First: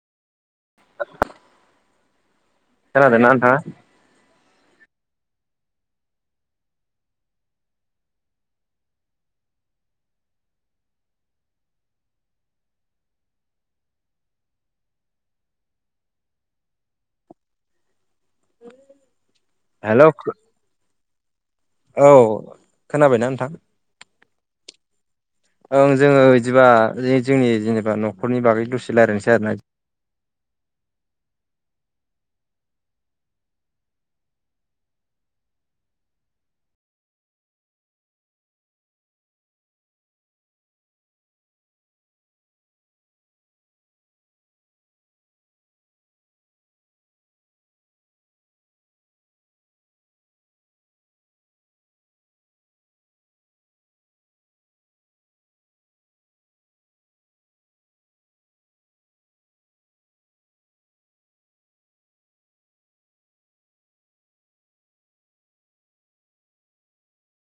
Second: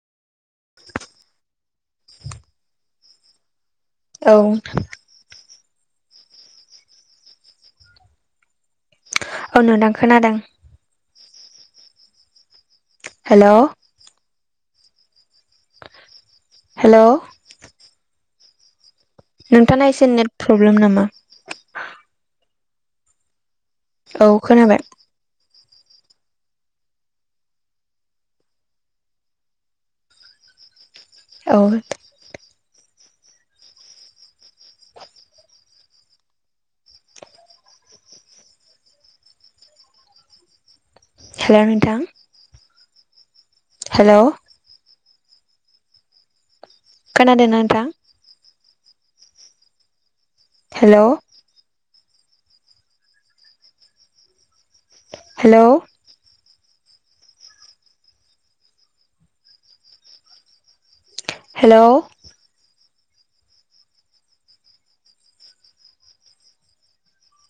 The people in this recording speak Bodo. खोनादोंना नोंथाङा? औ। औ नोंथां खोनादों। हेलौ हेलौ नोंथाङा हेल' एसे नेट प्रब्लेम नामा? औ खोनाबायना नोंथां? औ खोनाबाय। ओं जोङो बिदिबा जोंनि जेनेबा न'खरनि बागै दसे रायलायनोसै आरो ना? आ हेल' नोंथां? हेलौ खोनादों नोंथां हेलौ हेल'। हेलौ